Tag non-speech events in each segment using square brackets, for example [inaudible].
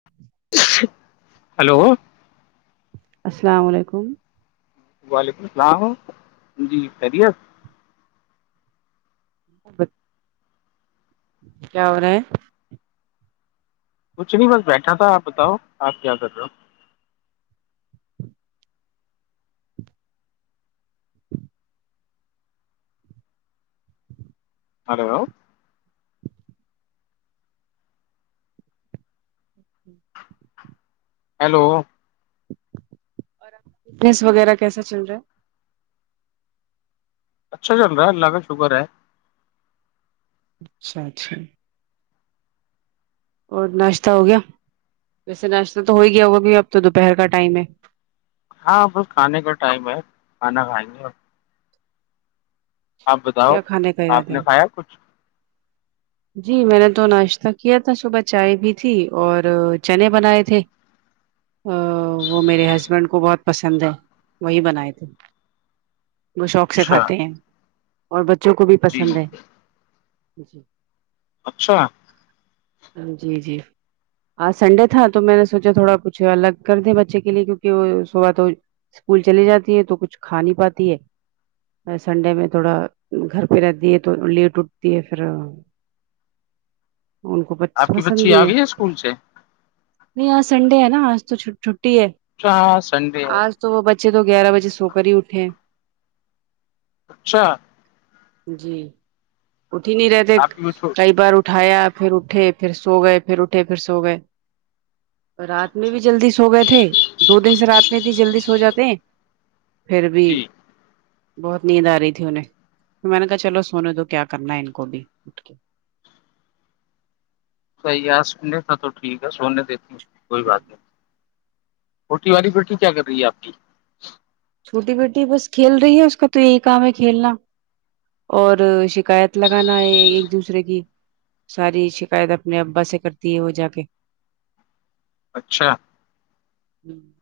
ج [inaudible] ہلو السلام علیکم وعلیکم السلام جی خیریت کیا ہو رہا ہیں کچھ نہیں بس بیٹھا تھا آپ بتاؤ آپ کیا کر رہے ہو ہلو ہیلو فٹنس وغیرہ کیسا چل رہا ہے اچھا چل رہا ہے اللہ کا شکر ہے اچھا اچھا اور ناشتہ ہو گیا ویسے ناشتہ تو ہو ہی گیا ہوگا کی اب تو دوپہر کا ٹائم ہے ہاں بس کھانے کا ٹائم ہے کھانا کھائیں گے آپ بتاؤ کیا کھانے کا آپ ارادہ ہے نے کھایا کچھ جی میں نے تو ناشتہ کیا تھا صبح چائے بھی تھی اور چنے بنائے تھے [unintelligible] ا وہ میرے ہسبینڈ کو بہت پسند ہے وہی بنائے تھے وہ شوق سے اچھا کھاتے ہیں اور بچوں کو بھی جی پسند ہے جی اچھا جی جی ہ سنڈے تھا تو میں نے سوچا تھوڑا پچھ الگ کر دے بچے کے لیے کیونکہ وہ سوا تو اسکول چلی جاتی ہے تو کچھ کھا نہیں پاتی ہے سنڈے میں تھوڑا گھر پہ رہتی ہے تو لی ٹوٹتی ہے پھر ان کو ب آپ کی پسند بچی بھی آ ہے گئی اسکول سے نہیں آج سنڈے ہے نا آج تو چھٹی ہے ا ہاںاں سنڈے ہے آج تو وہ بچے تو گیارہ بجے سو کر ہی اٹھے اچھا جی اٹھی نہیں رہتے آپ کی وہ کئی بار ا اٹھایا پھر اٹھے پھر سو گئے پھر اٹھے پھر سو گئے رات میں بھی جلدی سو گئے تھے دو دن سے رات میں تھی جلدی سو جے ہیں پھر بھی جی بہت نیند آ رہی تھی انہیں توھر میں نے کہا چلو سونے تو کیا کرنا ہے ان کو بھی اٹھ کے صحیح آج سنے تھا تو ٹھیک ہے سونے دیتی ہ کوئی بات نہیں روٹی والی جی رٹی کیا کر رہی ہے آپ کی چھوٹی بیٹی بس کھیل رہی ہے اس کا تو یہی کام ہے کھیلنا اور شکایت لگانا ہے ایک دوسرے کی ساری شکایت اپنے ابا سے کرتی ہے وہ جا کے اچھا ہی [inaudible]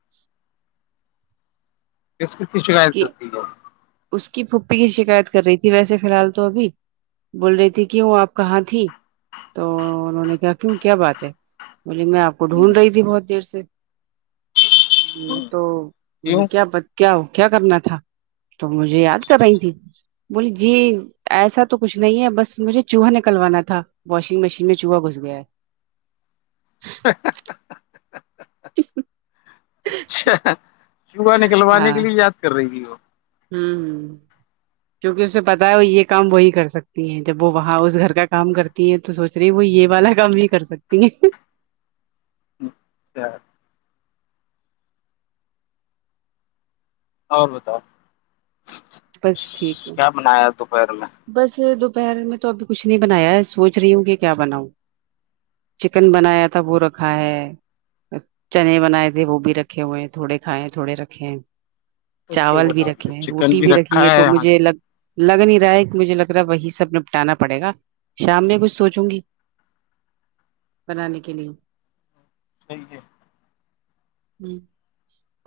کس کس کی شکایت کرتی ہے اس کی پھوپھی کی شکایت کر رہی تھی ویسے فی الحال تو ابھی بول رہی تھی کیوں آپ کہاں تھی تو انہوں نے کہا کیوں کیا بات ہے بوولے میں آپ کو ڈھونڈ رہی تھی بہت دیر سے تو بولے کیوں کیا کیا کیا کرنا تھا تو مجھے یاد کر رہی تھی بولی جی ایسا تو کچھ نہیں ہے بس مجھے چوہا نکلوانا تھا واشنگ مشین میں چوہا گھس گیا ہے اچھا چوہا نکلوانے کے ہاں لیے یاد کر رہی تھی وہ ہوں ہ کیونکہ اسے پتا ہے وہ یہ کام وہی کر سکتی ہیں جب وہ وہاں اس گھر کا کام کرتی ہیں تو سوچ رہی وہ یہ والا کام بھی کر سکتی ہیں س [unintelligible] اور بتا بس ٹھیک ہے کیا بنایا دوپہر میں بس دوپہر میں تو ابھی کچھ نہیں بنایا ہے سوچ رہی ہوں کہ کیا بناؤں چکن بنایا تھا وہ رکھا ہے چنے بنائے تھے وہ بھی رکھے ہوئے ہیں تھوڑے کھائے تھوڑے رکھے ہیں تو کیوں چاول بھی بناؤ گی رکھے جب ہیں چکن روٹی بھی رکھی رکھا ہے تو ہاں مجھے لگ لگ نہیں رہا ہے مجھے لگ رہا ہے وہی سب نپٹانا پڑے گا شام میں کچھ سوچوں گی بنانے کے لیے ھینکیو ہ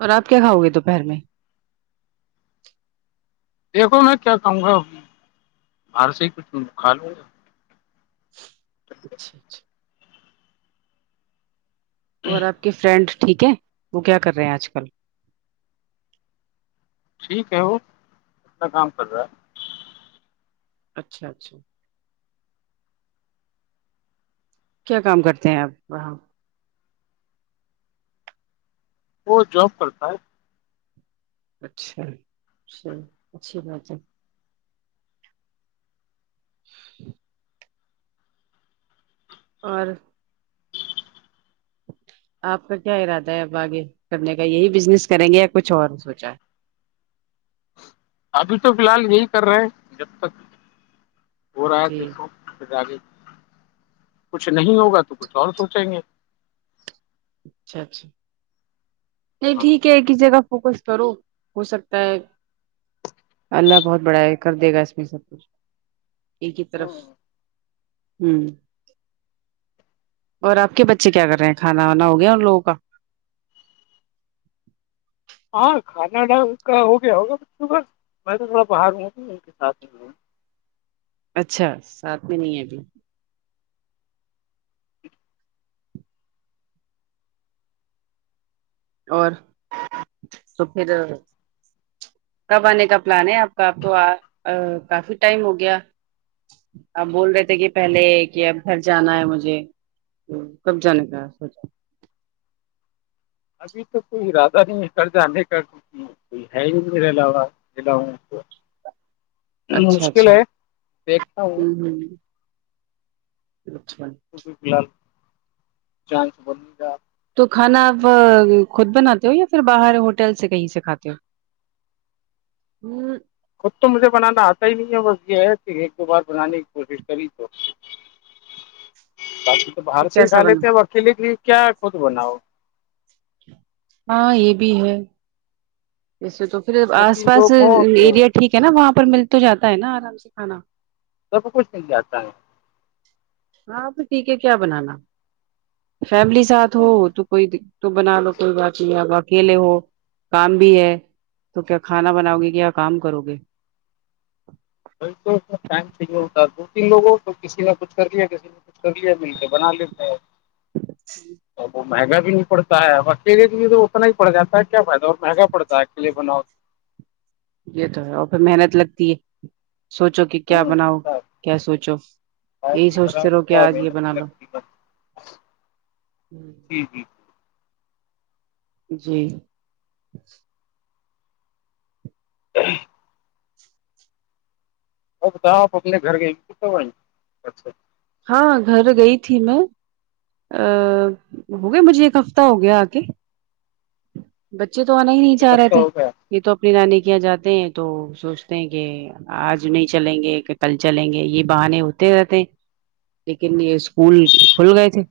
اور آپ کیا کھاؤ گے دوپہر میں دیکھو میں کیا کہوں گا باہر سے ہی کچھ مکھالو اچھا اچھا اور آپ کے فرینڈ ٹھیک ہے وہ کیا کر رہے ہیں آج کل ٹھیک ہے وہ کتنا کام کر رہا ہے اچھا اچھا کیا کام کرتے ہیں اپ وہ وہ جاب کرتا ہے اچھای اچھی بات ہے اور آپ کا کیا ارادہ ہے اب آگے کرنے کا یہی بزنس کریں گے یا کچھ اور سوچا ابھی تو فی الحال یہی کر رہے ہیں جب تک ہو رہا تھا جی سق پھر آگے کچھ نہیں ہوگا تو کچھ اور سوچیں گے اچھا اچھا نہیں ہاں ٹھیک ہے ایک ہی جگہ فوکس کرو ہو سکتا ہے اللہ بہت بڑا کر دے گا اس میں سب کچھ ایک ہی طرف ہوں اور آپ کے بچے کیا کر رہے ہیں کھانا وانا ہو گیا اور ان لوگوں کا ہاں کھانا ڈا کا ہو گیا ہوگا ب میں تو تھوڑا باہر ہ ان کے ساتھ ہیوں اچھا ساتھ میں نہیں ہے ابھی اور تو پھر کب آنے کا پلان ہے آپ کا اب تو کافی ٹائم ہو گیا اب بول رہے تھے کہ پہلے کہ اب گھر جانا ہے مجھے کب جانے کا سوچا ابھی تو کوئی ارادہ نہیں نکل جانے کا کو ہے ہی میرے علاوہلا کو اچھا مشکل اچھا ہے دیکھتا ہوں ہوں لکمن توہ فی الحال چانس بولے گاپ تو کھانا آپ خود بناتے ہو یا پھر باہر ہوٹل سے کہیں سے کھاتے ہو ہوں خود تو مجھے بنانا آتا ہی نہیں ہے بس یہ ہے کہ ایک دو بار بنانے کی کوشش کری تو باقی تو باہر سے ہی کھا کیسا بنا لیتے ہیںب اکیلے کی کیا خود بناؤ ہاں یہ بھی ہے ویسے تو پھر دو آس تین پاس لوگ ہوں تو ایریا ٹھیک ہے نا وہاں پر مل تو جاتا ہے نا ارام سے کھانا تو تو کچھ نہیں جاتتااہ ہے ہاں تو ٹھیک ہے کیا بنانا فیملی ساتھ ہو تو کوئی تو بنا لو کوئی بات نہیں اب اکیلے ہو کام بھی ہے تو کیا کھانا بناؤ گے کیایا کام کرو گے ب تو ا ٹائم صاہیے ہوتا دو تین لوگوں تو کسی نے کچھ کر لیا کسی نے سبے ملتے بنا لیتے ہیں جی تو وہ مہنگا بھی نہیں پڑتا ہے اکیے کے لیے تو اتنا ہی پڑ جاتا ہے کیا فائدہ اور مہنگا پڑتا ہے اکیلے بناؤ یہ تو ہے اور پھر محنت لگتی ہے سوچو کہ کیا ہوں بناؤ صاحب، کیا سوچو ٹائم یہی بھی سوچتے خراب رہو کیا ہوتا ہے آ جے محنت بنا بھی لو لگتی ہے ہ جی جی جی ا اور بتاؤ آپ اپنے گھر گئے تو آیں اچھا ہاں گھر گئی تھی میں ا ہو گیا مجھے ایک ہفتہ ہو گیا آ کے بچے تو آنا ہی نہیں چاہ کب رہے کا تھے ہو گیا یہ تو اپنی نانی کے یہاں جاتے ہیں تو سوچتے ہیں کہ آج نہیں چلیں گے کہ کل چلیں گے یہ بہان ہوتے رہتے لیکن یہ اسکول کھل گئے تھے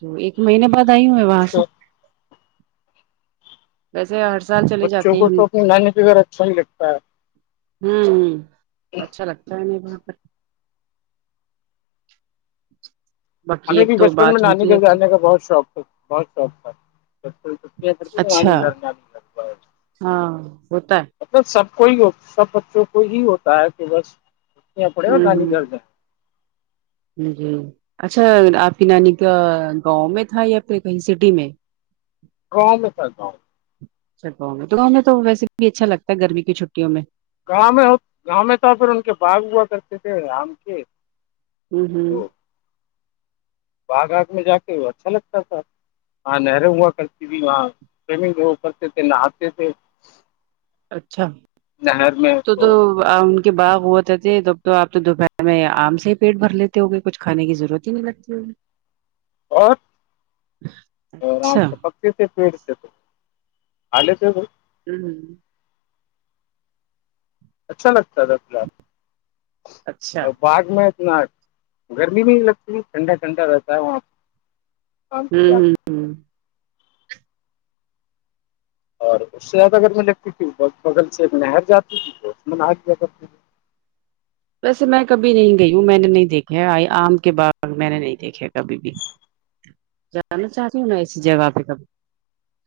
تو ایک مہینے بعد آئی ہوں میں باس اچھا ویسے ہر سال چلے بچوں جاتے ہیں کو ہم تو اپنی نانی کے گھر اچھا ہی لگتا ہے ہوں ہ اچھا لگتا ہے ہمیں وہاں پر باقی ہمیں اب بھی تو بچپن میں بات نانی ہوتی گھر رہتی جانے کا بہت شوق تھا بہت شوق تھا س کوئی تو کیا کرتے تو آ، اچھا گھر نہ بھی لگتا ہے ہاں ہوتا ہے مطلب سب کو ہی سب بچوں کو ہی ہوتا ہے کہ بس یہ پڑے ہے اور ہوں نانی گھر ہوں جائیں جی اچھا آپ کی نانی کا گاؤں میں تھا یا پھر کہیں سٹی میں گاؤں میں تھا گاؤں گاؤں میں تو ویسے بھی اچھا لگتا ہے گرمی کی چھٹیوں میں گاؤں میں گاؤں میں تھا پھر ان کے باغ ہوا کرتے تھے آم کے ہوں ہوں باگ آگ میں جا کے وہ اچھا لگتا تھا ہاں نہریں ہوا کرتی تھی وہاں منگ کرتے تھے نہاتے تھے اچھا نہر میں تو تو ان کے باغ ہو ہوتے تھے تب تو آپ تو دوپہر میں آم سے ہی پیٹ بھر لیتے ہو گے کچھ کھانے کی ضرورت ہی نہیں لگتی [unintelligible] پیڑ اچھا پالے تھے تو ہمم اچھا لگتا تھا اچھا باغ میں ات گرمی بھی لگتی ٹھنڈا ٹھنڈا رہتا ہے وہاں کی بات ہوں [unintelligible] ہ ہ اور اس سے زیادہ اگر میں لگتی تھی بغل سے میں نہر جاتی تھی تو اس میں نہ کیایا کرتی ویسے میں کبھی نہیں گئی ہوں میں نے نہیں دیکھا آئی آم کے باغ میں نے نہیں دیکھے کبھی بھی جانا چاہتی ہوں میں ایسی جگہ پہ کبھی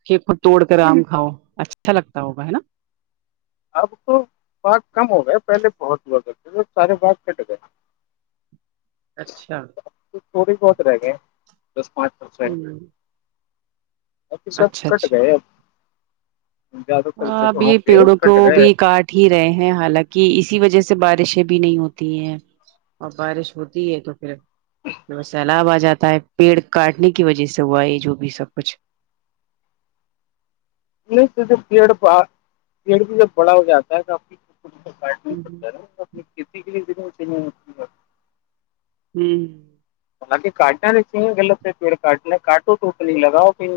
ک کو توڑ کر آم کھاؤ اچھا لگتا ہوگا ہے نا اب تو باغ کم ہو گئے پہلے بہت لگ تھے سارے باغ کٹ گئے اچھا [inaudible] تھوڑی بہت رہ گئے دس پانچ پرسینٹ ہ ا پ سب اچھا کٹ اچھا گئےیادہ کرک ہاں، اب وہاں یہ پہ پیڑوں کو کٹ گئے بھی کاٹ ہی اور بارش ہوتی ہے تو پھر سیلاب آ جاتا ہے پیڑ کاٹنے کی وجہ سے ہوا یہ جو بھی سب کچھ نہیں پیڑ پیڑ پ جب بڑا ہو جاتا ہے ہوں ہ کتی کے لیے د میں [unintelligible] ہوں حالانکہ کاٹنا نہیں چاہیے غلط سے پیڑ کاٹنا کاٹو ٹوٹنی لگاؤ پھر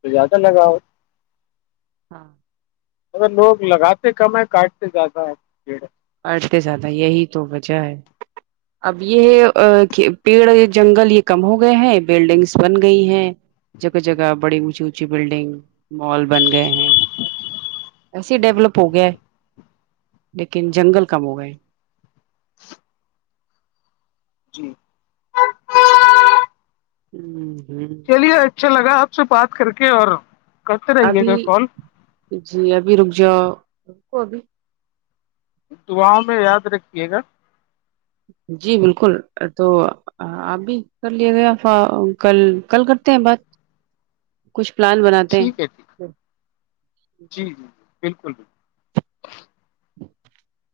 تو زیادہ لگاؤ ہاں اگر لوگ لگاتے کم ہے کاٹتے زیادہ ہے پیڑ اھتے زدہ یہی تو وجہ ہے اب یہ پیڑ جنگل یہ کم ہو گئے ہیں بلڈنگس بن گئی ہیں جگہ جگہ بڑی اونچی اونچی بلڈنگ مال بن گئے ہیں ایسے ڈیولپ ہو گیا ہے یکن جنگل کم ہو گئے جی ہ ہ چلیے اچھا لگا آپ سے بات کر کے اور کرتے رہیے ابھی گا کال جی ابھی رک جاؤ وہ ابھی دعاؤں میں یاد رکھیے گا جی بالکل تو آپ بھی کر لیا گیا کل کل کرتے ہیں بات کچھ پلان بناتے ٹھیک ہے ٹھیک ہے جی جی جی بالکل بالل [unintelligible]